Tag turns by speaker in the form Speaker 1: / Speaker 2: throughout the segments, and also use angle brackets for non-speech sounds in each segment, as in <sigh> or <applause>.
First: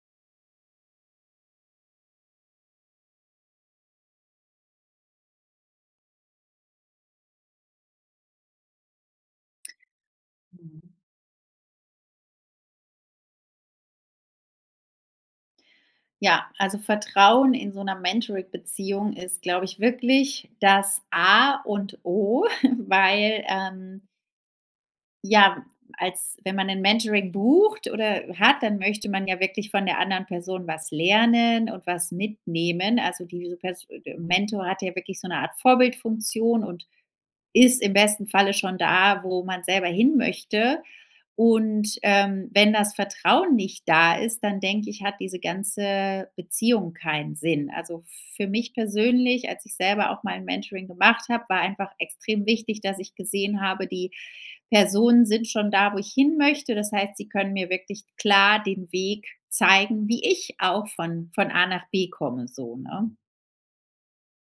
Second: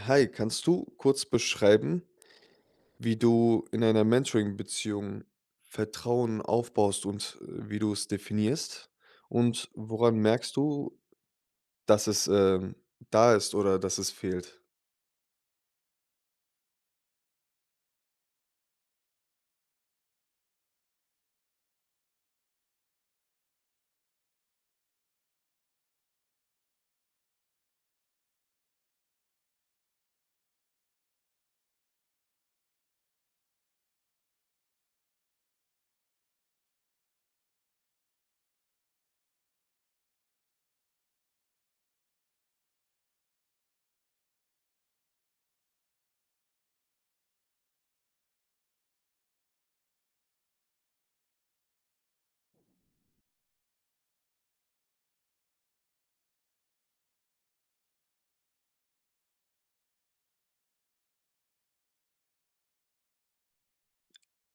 Speaker 1: Hi, kannst du kurz beschreiben wie du in einer Mentoring-Beziehung Vertrauen aufbaust und, äh, wie du's definierst? Und woran merkst
Speaker 2: Mhm.
Speaker 1: du dass es, ähm, da ist oder dass es fehlt?
Speaker 2: Ja also Vertrauen in so 'ner Mentoring-Beziehung ist glaube ich wirklich das A und O <chuckles> weil, ähm ja als wenn man 'n Mentoring bucht oder hat dann möchte man ja wirklich von der anderen Person was lernen und was mitnehmen. Also diese pers e Mentor hat ja wirklich so 'ne Art Vorbildfunktion und ist im besten Falle schon da wo man selber hinmöchte. Und, ähm, wenn das Vertrauen nicht da ist, dann denke ich, hat diese ganze Beziehung keinen Sinn. Also, f für mich persönlich als ich selber auch mal 'n Mentoring gemacht hab war einfach extrem wichtig dass ich gesehen habe die Personen sind schon da, wo ich hinmöchte. Das heißt sie können mir wirklich klar den Weg zeigen wie ich auch von von A nach B komme so, ne?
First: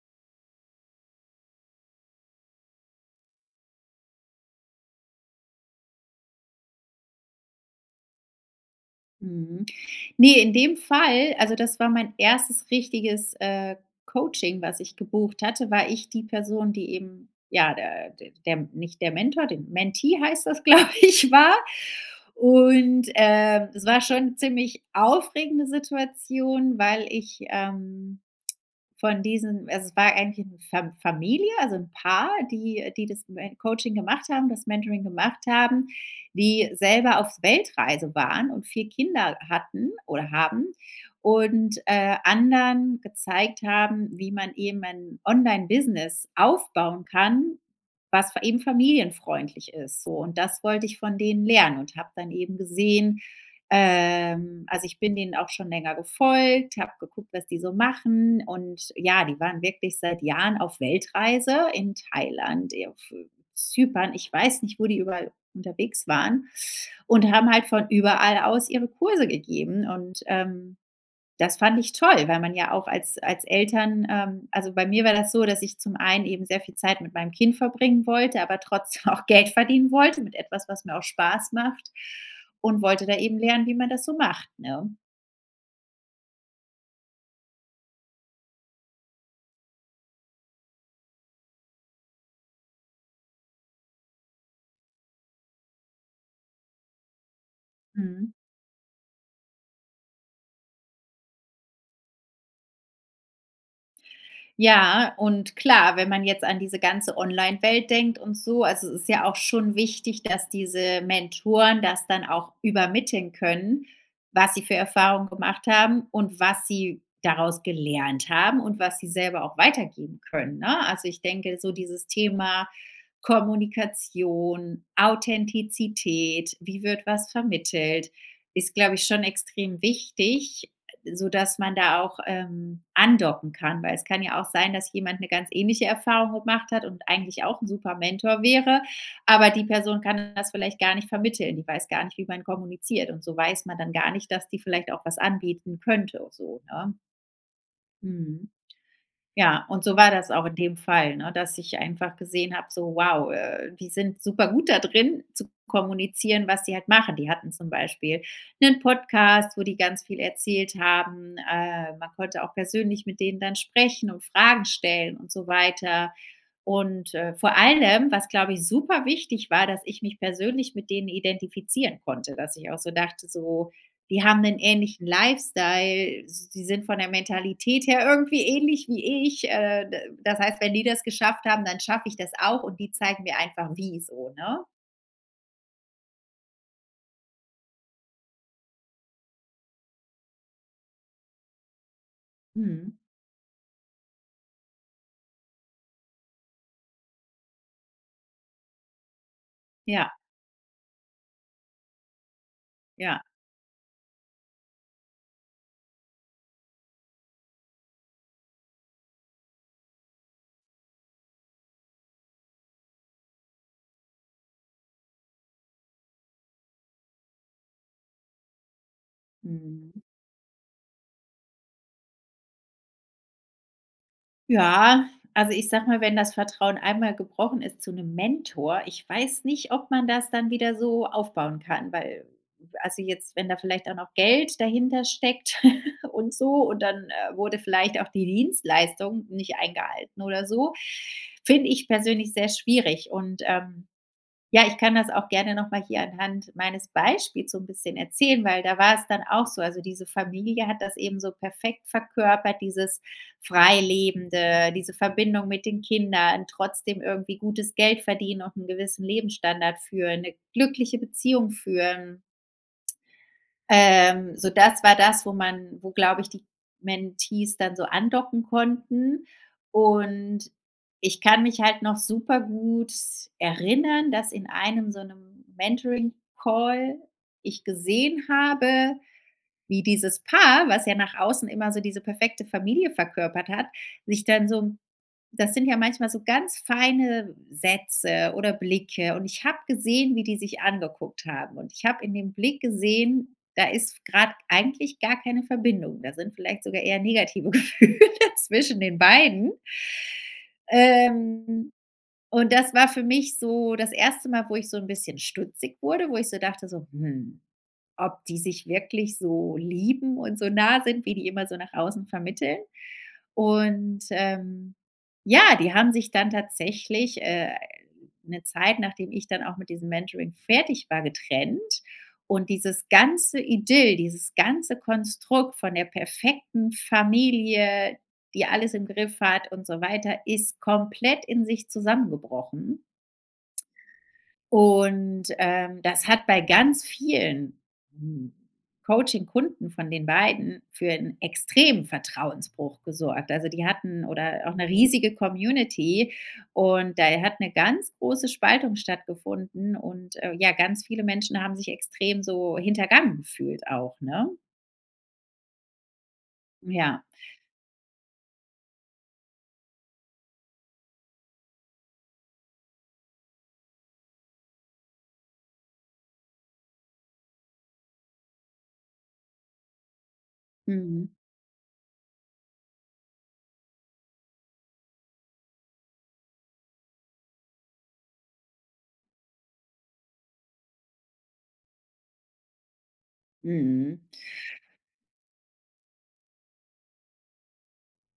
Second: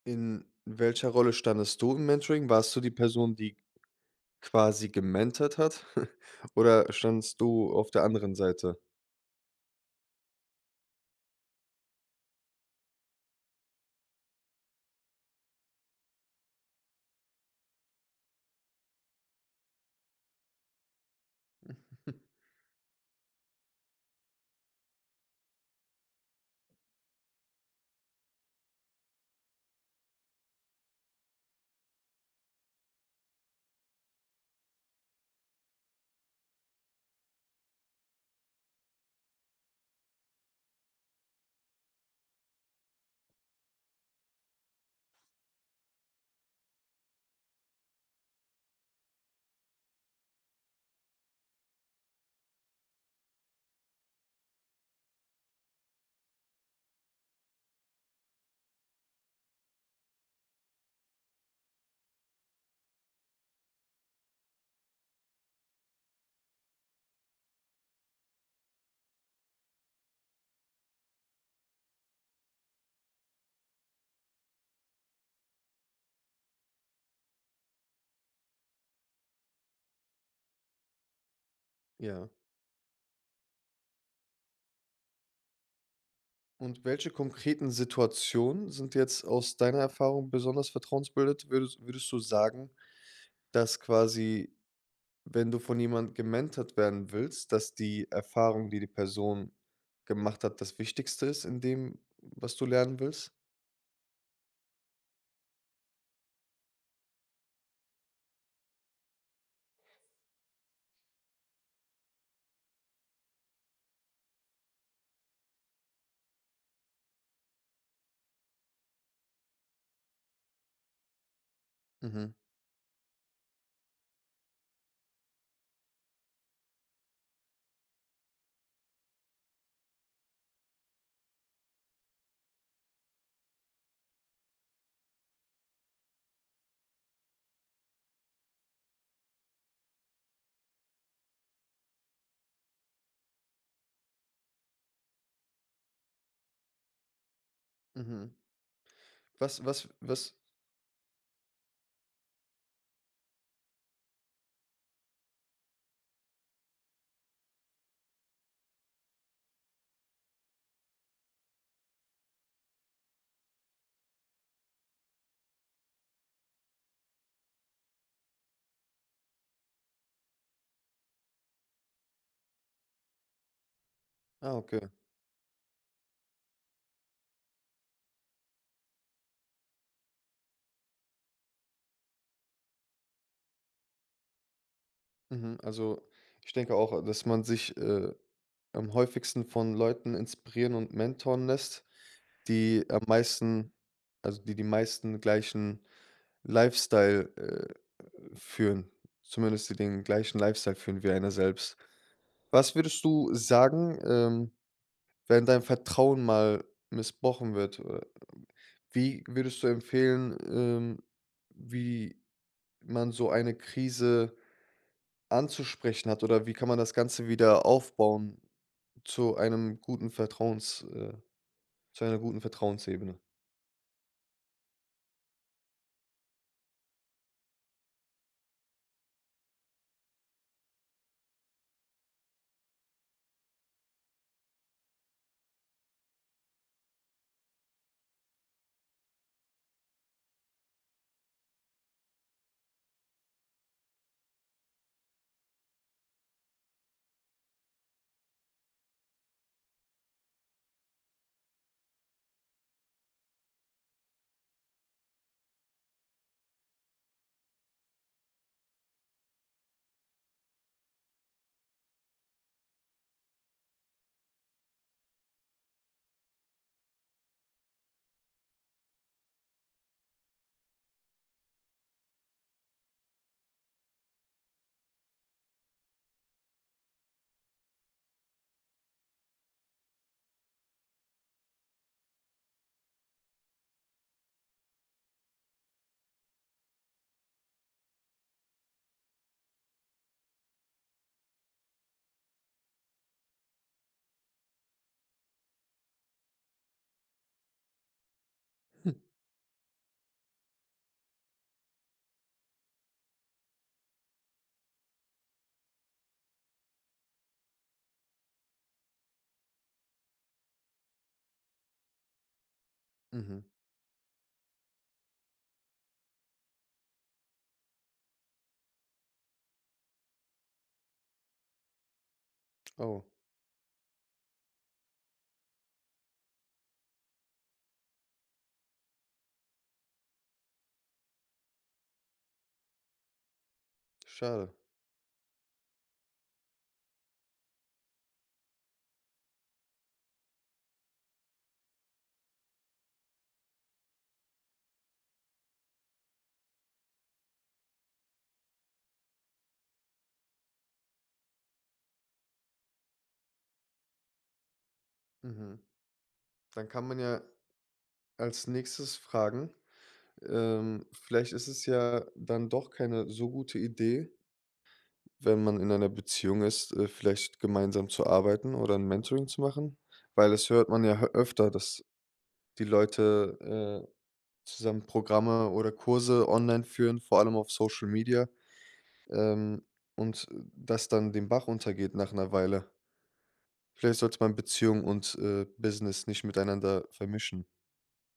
Speaker 1: In welcher Rolle standest du im Mentoring? Warst du die Person, die quasi gementort hat <chuckles> oder standest du auf der anderen Seite?
Speaker 2: Mhm. Ne, in dem Fall also, das war mein 1. richtiges, äh, Coaching was ich gebucht hatte, war ich die Person die eben ja, der der nicht der Mentor dem Mentee heißt das, glaube ich, war.
Speaker 1: <chuckles>
Speaker 2: Und, ähm, es war schon 'ne ziemlich aufregende Situation, weil ich, ähm, von diesen also, es war eigentlich 'ne Fa Familie, also 'n Paar, die die das Me Coaching gemacht haben das Mentoring gemacht haben, die selber auf Weltreise waren und 4 Kinder hatten oder haben. Und, äh, anderen gezeigt haben wie man eben ein Online-Business aufbauen kann, was fa eben familienfreundlich ist so. Und das wollte ich von denen lernen und habe dann eben gesehen, ähm also, ich bin denen auch schon länger gefolgt, habe geguckt was die so machen und, ja, die waren wirklich seit Jahren auf Weltreise in Thailand, e auf Zypern. Ich weiß nicht wo die überall unterwegs waren und haben halt von überall aus ihre Kurse gegeben. Und, ähm, das fand ich toll, weil man ja auch als als Eltern ähm, also, bei mir war das so, dass ich zum einen eben sehr viel Zeit mit meinem Kind verbringen wollte, aber trotzdem auch Geld verdienen wollte, mit etwas was mir auch Spaß macht
Speaker 1: Ja.
Speaker 2: und wollte eben dort lernen wie man das so macht ne?
Speaker 1: Und welche konkreten Situationen sind jetzt aus deiner Erfahrung besonders vertrauensbildend? Würdet würdest du sagen, dass quasi, wenn du von jemand gementored werden willst, dass die
Speaker 2: Mhm.
Speaker 1: Erfahrung, die die Person gemacht hat, das Wichtigste ist in dem, was du lernen willst?
Speaker 2: Ja und klar, wenn man jetzt an diese ganze Online-Welt denkt und so, also es ist ja auch schon wichtig, dass diese Mentoren das dann auch übermitteln können, was sie für Erfahrungen gemacht haben und was sie daraus gelernt haben und was sie selber auch weitergeben können, ne? Also, ich denke, so dieses
Speaker 1: Mhm.
Speaker 2: Thema Kommunikation, Authentizität, wie wird was vermittelt, ist, glaube ich, schon extrem wichtig, sodass man da auch, ähm, andocken kann, weil es kann ja auch sein, dass jemand eine ganz ähnliche Erfahrung gemacht hat und eigentlich auch 'n super Mentor wäre, aber die Person kann das vielleicht gar nicht vermitteln. Die weiß gar nicht, wie man kommuniziert, und so weiß man dann gar nicht, dass die vielleicht auch was anbieten könnte, so, ne?
Speaker 1: Mhm.
Speaker 2: Mhm.
Speaker 1: Was
Speaker 2: Ja, und
Speaker 1: was
Speaker 2: so war das
Speaker 1: was
Speaker 2: auch in dem Fall, ne, dass ich einfach gesehen habe, so wow, äh, die sind supergut da drin, zu kommunizieren, was sie halt machen. Die hatten zum Beispiel 'nen Podcast, wo die ganz viel erzählt haben. Äh, man konnte auch persönlich mit denen dann sprechen und Fragen stellen und so weiter. Und, äh, vor allem was, glaube ich, superwichtig war, dass ich mich persönlich mit denen identifizieren konnte, dass ich auch so dachte, so, die haben
Speaker 1: Ah
Speaker 2: 'nen
Speaker 1: okay.
Speaker 2: ähnlichen Lifestyle, die sind von der Mentalität her irgendwie ähnlich wie ich. Äh, d das heißt, wenn die das geschafft haben, dann schaffe ich das auch und die zeigen mir einfach, wie, so ne?
Speaker 1: Mhm. Also, ich denke auch, a dass man sich, äh, am häufigsten von Leuten inspirieren und mentoren lässt, die
Speaker 2: Mhm.
Speaker 1: am meisten also die die meisten gleichen Lifestyle, äh, führen zumindest die den
Speaker 2: Ja.
Speaker 1: gleichen Lifestyle führen wie einer selbst. Was würdest
Speaker 2: Ja.
Speaker 1: du sagen, ähm, wenn dein Vertrauen mal missbraucht wird? Äh, wie würdest du empfehlen ähm, wie man so eine Krise anzusprechen hat oder wie kann man das Ganze wieder aufbauen zu einem
Speaker 2: Mhm.
Speaker 1: guten Vertrauens äh, zu einer guten Vertrauensebene?
Speaker 2: Ja, also ich sage mal wenn das Vertrauen einmal gebrochen ist zu 'nem Mentor, ich weiß nicht ob man das dann wieder so aufbauen kann weil also jetzt wenn da vielleicht auch noch Geld dahintersteckt <giggles> und so und dann, äh, wurde vielleicht auch die Dienstleistung nicht eingehalten oder so. <inhales> Finde ich persönlich sehr schwierig. Und, ähm ja ich kann das auch gerne noch mal hier anhand meines Beispiels so 'n bisschen erzählen weil da war es dann auch so. Also, diese Familie hat das eben so perfekt verkörpert dieses Freilebende diese Verbindung mit den Kindern trotzdem irgendwie gutes Geld verdienen und 'n gewissen Lebensstandard führen, 'ne glückliche Beziehung führen ähm, so das war das wo man wo glaube ich die Mentees dann so andocken konnten. Und ich kann mich halt noch super gut s erinnern dass in einem so 'nem Mentoring-Call ich gesehen habe wie dieses Paar was ja nach außen immer so diese perfekte Familie verkörpert hat, sich dann so 'n das sind ja manchmal so ganz feine Sätze oder Blicke und ich habe gesehen wie die sich angeguckt haben. Und ich habe in dem Blick gesehen: Da ist f grad eigentlich gar keine Verbindung. Da sind vielleicht sogar eher negative Gefühle zwischen den beiden. Ähm, und das war für mich so das 1. Mal wo ich so 'n bisschen stutzig wurde wo ich so dachte so: „Hm ob die sich wirklich so lieben und so nah sind wie die immer so nach außen vermitteln?“
Speaker 1: Mhm.
Speaker 2: Und, ähm, ja die haben sich dann tatsächlich, äh, 'ne Zeit, nachdem ich dann auch mit diesem Mentoring fertig war, getrennt. Und dieses
Speaker 1: Oh.
Speaker 2: ganze Idyll, dieses ganze Konstrukt von der perfekten Familie, die alles im Griff hat und so weiter, ist komplett in sich zusammengebrochen.
Speaker 1: Schade.
Speaker 2: Und, ähm, das hat bei ganz vielen, hm Coaching-Kunden von den beiden für 'n extremen Vertrauensbruch gesorgt. Also, die hatten oder auch 'ne riesige Community und da hat 'ne ganz große Spaltung stattgefunden. Und, äh, ja ganz viele Menschen haben sich extrem so hintergangen gefühlt auch ne?
Speaker 1: Mhm. Dann kann man
Speaker 2: Ja.
Speaker 1: ja als Nächstes fragen ähm, vielleicht ist es ja dann doch keine so gute Idee, wenn man in einer Beziehung ist, äh, vielleicht gemeinsam zu arbeiten oder 'n Mentoring zu machen? Weil das hört man ja h
Speaker 2: Mhm.
Speaker 1: öfter, dass die Leute, äh, zusammen Programme oder Kurse online führen, vor allem auf Social-Media, ähm, und, äh, das dann den Bach runtergeht nach 'ner Weile. Vielleicht
Speaker 2: Mhm.
Speaker 1: sollte man Beziehung und, äh, Business nicht miteinander vermischen.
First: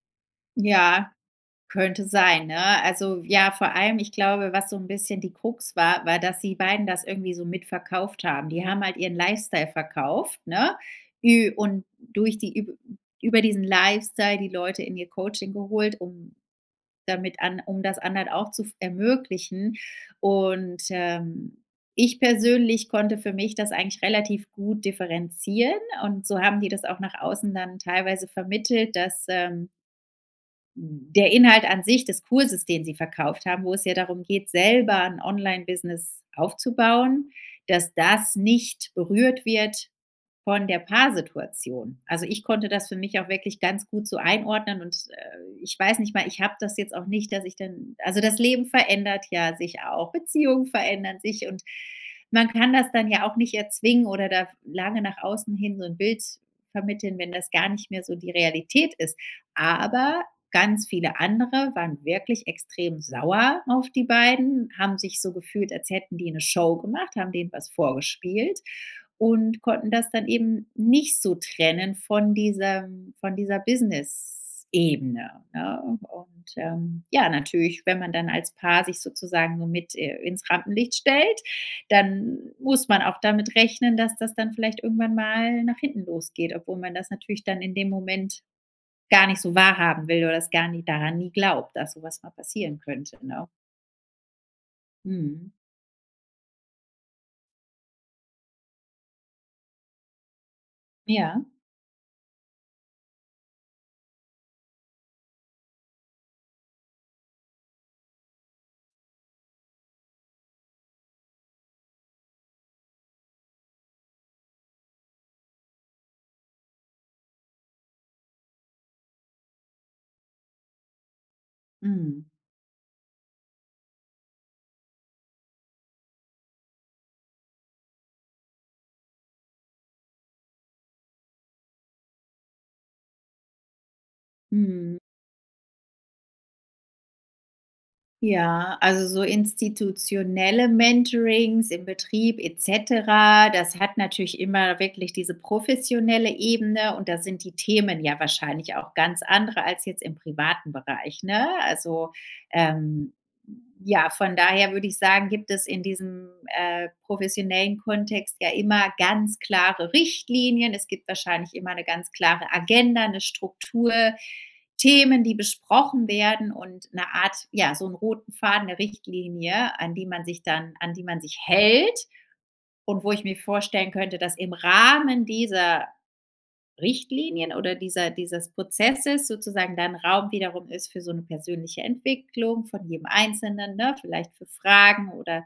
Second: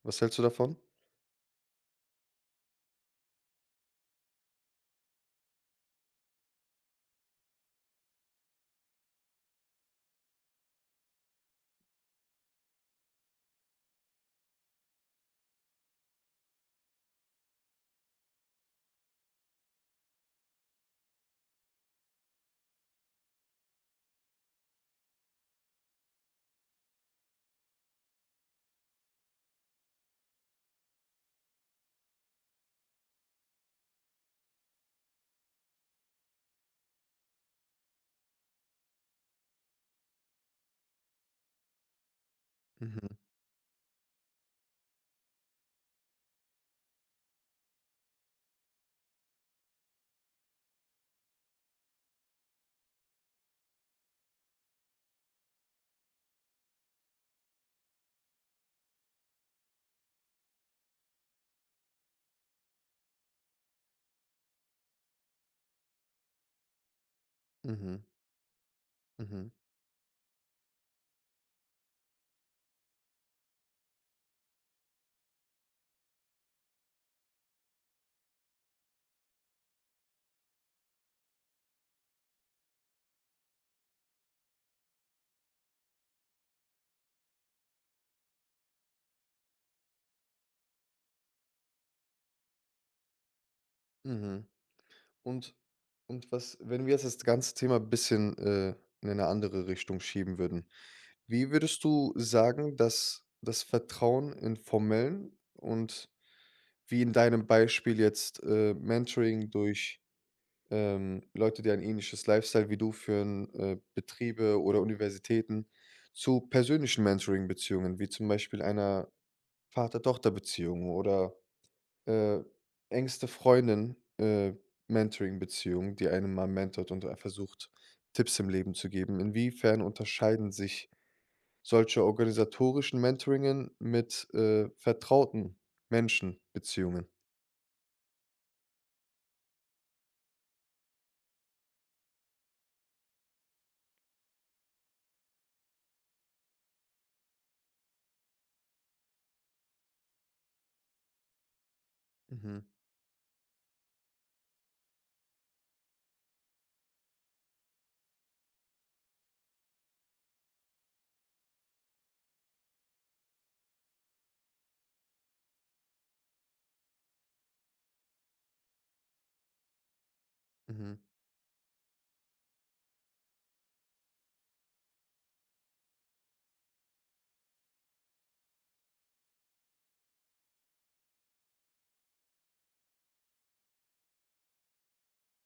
Speaker 1: Was hältst du davon?
Speaker 2: Ja, könnte sein, ne? Also ja, vor allem, ich glaube, was so 'n bisschen die Krux war, war dass die beiden das irgendwie so mit verkauft haben. Die haben halt ihren Lifestyle verkauft, ne, ü und durch die üb über diesen Lifestyle die Leute in ihr Coaching geholt um damit an um das anderen auch zu f ermöglichen. Und, ähm, ich persönlich konnte für mich das eigentlich relativ gut differenzieren, und so haben die das auch nach außen dann teilweise vermittelt, dass, ähm der Inhalt an sich des Kurses, den sie verkauft haben, wo es ja darum geht, selber 'n Online-Business aufzubauen, dass das nicht berührt wird von der Paar-Situation. Also ich konnte das für
Speaker 1: Mhm.
Speaker 2: mich auch wirklich ganz gut so einordnen und, äh, ich weiß nicht mal, ich habe das jetzt auch nicht, dass ich dann also, das Leben verändert ja sich auch. Beziehungen verändern sich, und man kann das dann ja auch nicht erzwingen oder da lange nach außen hin so 'n Bild vermitteln, wenn das gar nicht mehr so die Realität ist. Aber ganz viele andere waren wirklich extrem sauer auf die beiden, haben sich so gefühlt, als hätten die 'ne Show gemacht, haben denen was
Speaker 1: Mhm.
Speaker 2: vorgespielt
Speaker 1: Mhm.
Speaker 2: und konnten das dann eben nicht so trennen von diesem von dieser Business-Ebene, ne? Und ähm, ja, natürlich, wenn man dann als Paar sich sozusagen nur mit äh, ins Rampenlicht stellt, dann muss man auch damit rechnen, dass das dann vielleicht irgendwann mal nach hinten losgeht, obwohl man das natürlich dann in dem Moment gar nicht so wahrhaben will oder das gar nie daran nie glaubt, dass so was mal passieren könnte, ne?
Speaker 1: Mhm,
Speaker 2: Mhm.
Speaker 1: und und was wenn wir jetzt das ganze Thema bisschen, äh, in eine andere Richtung schieben würden,
Speaker 2: Ja.
Speaker 1: wie würdest du sagen, dass das Vertrauen in formellen und wie in deinem Beispiel jetzt, äh, Mentoring durch ähm, Leute, die ein ähnliches Lifestyle wie du führen äh, Betriebe oder Universitäten zu persönlichen Mentoring-Beziehungen, wie zum Beispiel einer Vater-Tochter-Beziehung oder,
Speaker 2: Mhm.
Speaker 1: äh engste Freundin, äh, Mentoring-Beziehung, die einem mal mentort und ein versucht, Tipps im Leben zu geben. Inwiefern unterscheiden sich solche organisatorischen Mentoringen mit, äh,
Speaker 2: Mhm.
Speaker 1: vertrauten Menschen-Beziehungen?
Speaker 2: Ja also so institutionelle Mentorings im Betrieb et cetera das hat natürlich immer wirklich diese professionelle Ebene und da sind die Themen ja wahrscheinlich auch ganz andere als jetzt im privaten Bereich ne? Also,
Speaker 1: Mhm.
Speaker 2: ähm ja von daher würde ich sagen gibt es in diesem, äh, professionellen Kontext ja immer ganz klare Richtlinien. Es gibt wahrscheinlich immer 'ne ganz klare Agenda, 'ne Struktur Themen die besprochen werden und 'ne Art ja so 'n roten Faden 'ne Richtlinie an die man sich dann an
Speaker 1: Mhm.
Speaker 2: die man sich hält und wo ich mir vorstellen könnte dass im Rahmen dieser Richtlinien oder dieser dieses Prozesses sozusagen dann Raum wiederum ist für so 'ne persönliche Entwicklung von jedem Einzelnen, ne, vielleicht für Fragen oder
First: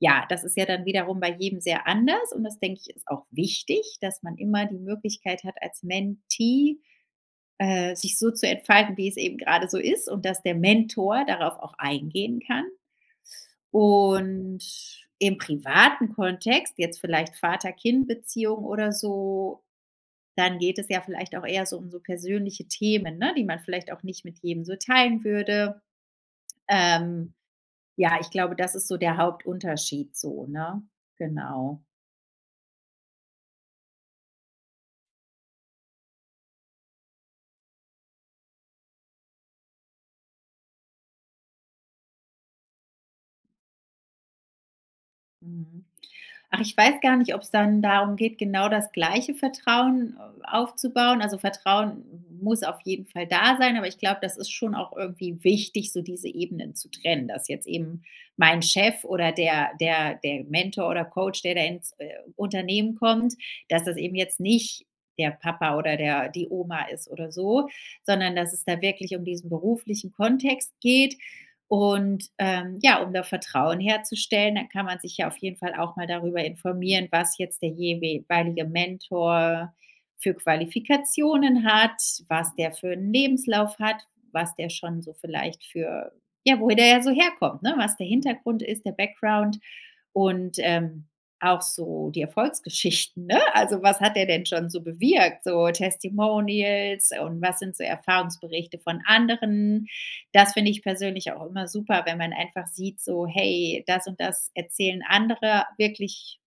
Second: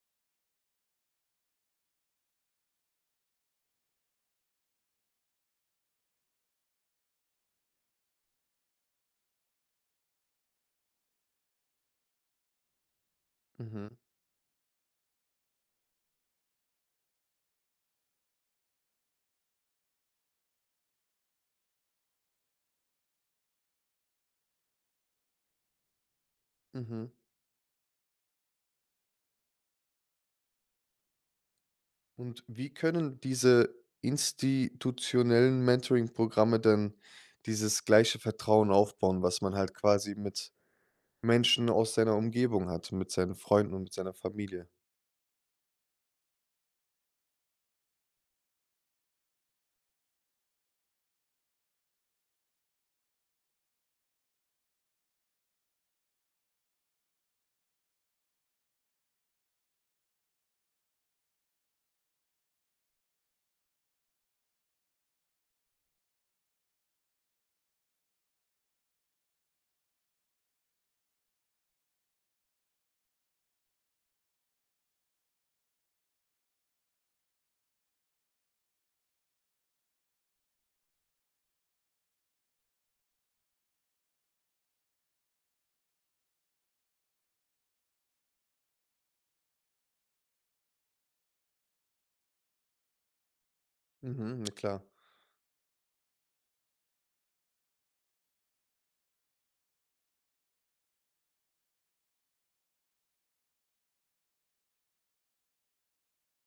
Speaker 2: ja. Das ist ja dann wiederum bei jedem sehr anders und das denke ich ist auch wichtig dass man immer die Möglichkeit hat als Mentee, äh, sich so zu entfalten wie es eben gerade so ist und dass der Mentor darauf auch eingehen kann.
Speaker 1: Mhm.
Speaker 2: Und im privaten Kontext jetzt vielleicht Vater-Kind-Beziehung oder so dann geht es ja vielleicht auch eher so um so persönliche Themen ne, die man vielleicht auch nicht mit jedem so teilen würde.
Speaker 1: Mhm.
Speaker 2: Ähm, ja, ich glaube, das ist so der Hauptunterschied so, ne? Genau.
Speaker 1: Und wie können diese institutionellen Mentoring-Programme denn dieses gleiche Vertrauen aufbauen, was man halt quasi mit Menschen aus seiner Umgebung hat, mit seinen Freunden und mit seiner Familie?
Speaker 2: Mhm, ach, ich weiß gar nicht, ob's dann darum geht, genau das gleiche Vertrauen aufzubauen. Also, Vertrauen muss auf jeden Fall da sein, aber ich glaube, das ist schon auch irgendwie wichtig, so diese Ebenen zu trennen. Dass jetzt eben mein Chef oder der der der Mentor oder Coach, der da ins, äh, Unternehmen kommt, dass das eben jetzt nicht der Papa oder der die Oma ist oder so, sondern dass es da wirklich um diesen beruflichen Kontext geht. Und ähm, ja, um da Vertrauen herzustellen, dann kann man sich ja auf jeden Fall auch mal darüber informieren, was jetzt der jewe weilige Mentor für Qualifikationen hat, was der für 'n Lebenslauf hat, was der schon so vielleicht für ja, woher der ja so herkommt, ne? Was der Hintergrund ist, der Background und, ähm, auch so die Erfolgsgeschichten, ne? Also was hat der
Speaker 1: Mhm,
Speaker 2: denn
Speaker 1: na
Speaker 2: schon so
Speaker 1: klar.
Speaker 2: bewirkt? So Testimonials, und was sind so Erfahrungsberichte von anderen? Das finde ich persönlich auch immer super, wenn man einfach sieht so, hey, das und das erzählen Andere wirklich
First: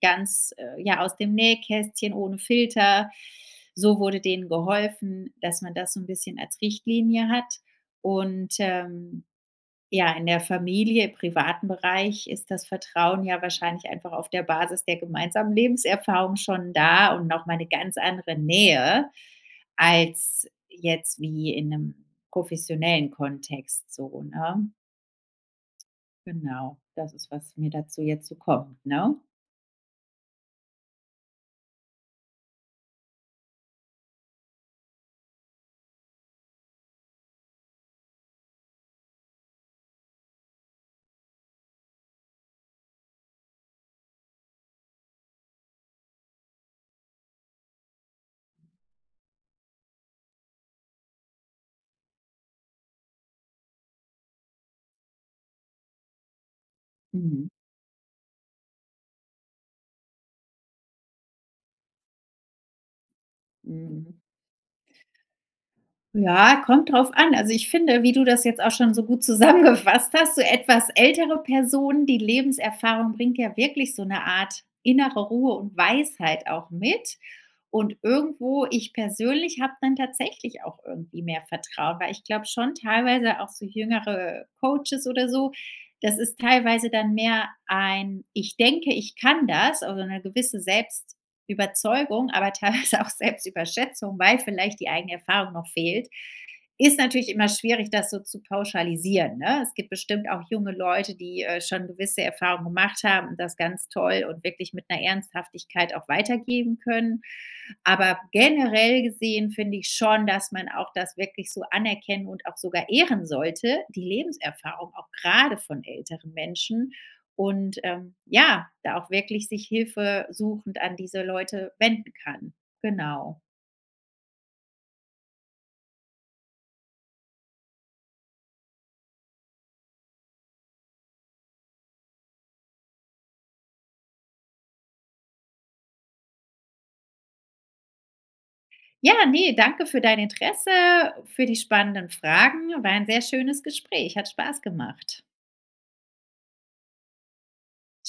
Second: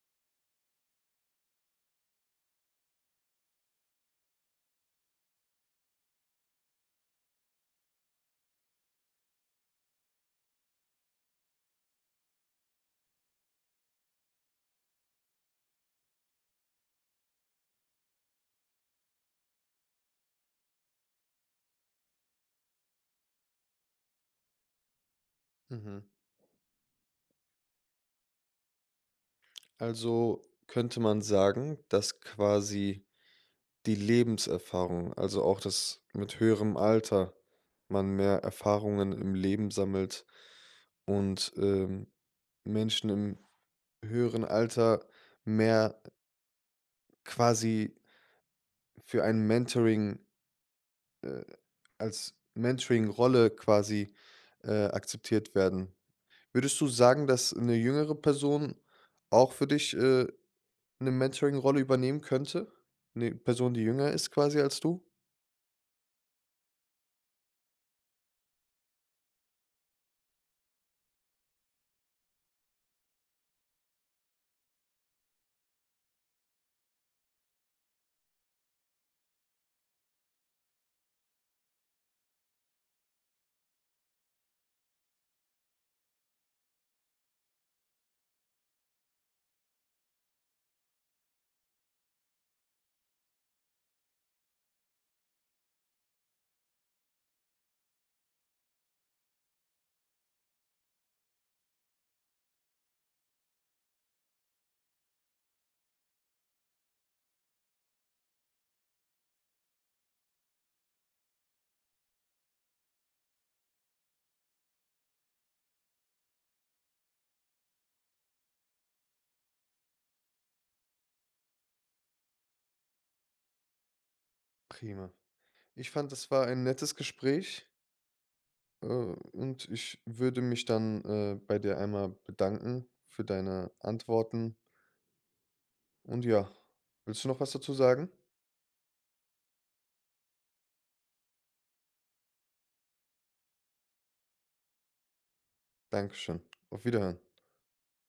Speaker 2: ganz, äh, ja, aus dem Nähkästchen ohne Filter. So wurde denen geholfen, dass man das so 'n bisschen als Richtlinie hat. Und, ähm, ja, in der Familie, privaten Bereich ist das Vertrauen ja wahrscheinlich einfach auf der Basis der gemeinsamen Lebenserfahrung schon da und noch mal 'ne ganz andere Nähe, als jetzt wie in 'nem professionellen Kontext so, ne?
Speaker 1: Mhm.
Speaker 2: Genau. Das ist, was mir dazu jetzt so kommt, ne?
Speaker 1: Also, könnte man sagen, dass quasi die Lebenserfahrung, also auch, dass mit höherem Alter, man mehr Erfahrungen im Leben sammelt und, ähm, Menschen im höheren Alter mehr quasi für ein Mentoring äh, als Mentoringrolle quasi, äh, akzeptiert werden. Würdest du sagen,
Speaker 2: Mhm.
Speaker 1: dass 'ne jüngere Person auch für dich, äh, 'ne Mentoringrolle übernehmen könnte? 'Ne Person die jünger
Speaker 2: Mhm.
Speaker 1: ist quasi als du?
Speaker 2: Ja, kommt drauf an. Also, ich finde, wie du das jetzt auch schon so gut zusammengefasst hast, so etwas ältere Personen die Lebenserfahrung bringt ja wirklich so 'ne Art innere Ruhe und Weisheit auch mit. Und irgendwo, ich persönlich habe dann tatsächlich auch irgendwie mehr Vertrauen, weil ich glaube, schon teilweise auch so jüngere Coaches oder so, das ist teilweise dann mehr ein „Ich denke, ich kann das“, also 'ne gewisse Selbstüberzeugung, aber teilweise auch Selbstüberschätzung, weil vielleicht die eigene Erfahrung noch fehlt. Ist natürlich immer schwierig, das so zu pauschalisieren, ne? Es gibt bestimmt auch junge Leute, die, äh, schon gewisse Erfahrungen gemacht haben und das ganz toll und wirklich mit 'ner Ernsthaftigkeit auch weitergeben können. Aber generell gesehen finde ich schon, dass man auch das wirklich so anerkennen und auch sogar ehren sollte, die Lebenserfahrung auch grade von älteren Menschen, und, ähm, ja, da auch wirklich sich hilfesuchend an diese Leute wenden kann. Genau.
Speaker 1: Prima. Ich fande, das war ein nettes Gespräch. Äh, und ich würde mich dann, äh, bei dir einmal bedanken für deine Antworten. Und ja, willst du noch was dazu sagen?
Speaker 2: Ja, ne, danke für dein Interesse, für die spannenden Fragen. War ein sehr schönes Gespräch, hat Spaß gemacht.
Speaker 1: Dankeschön. Auf Wiederhören.
Speaker 2: Tschü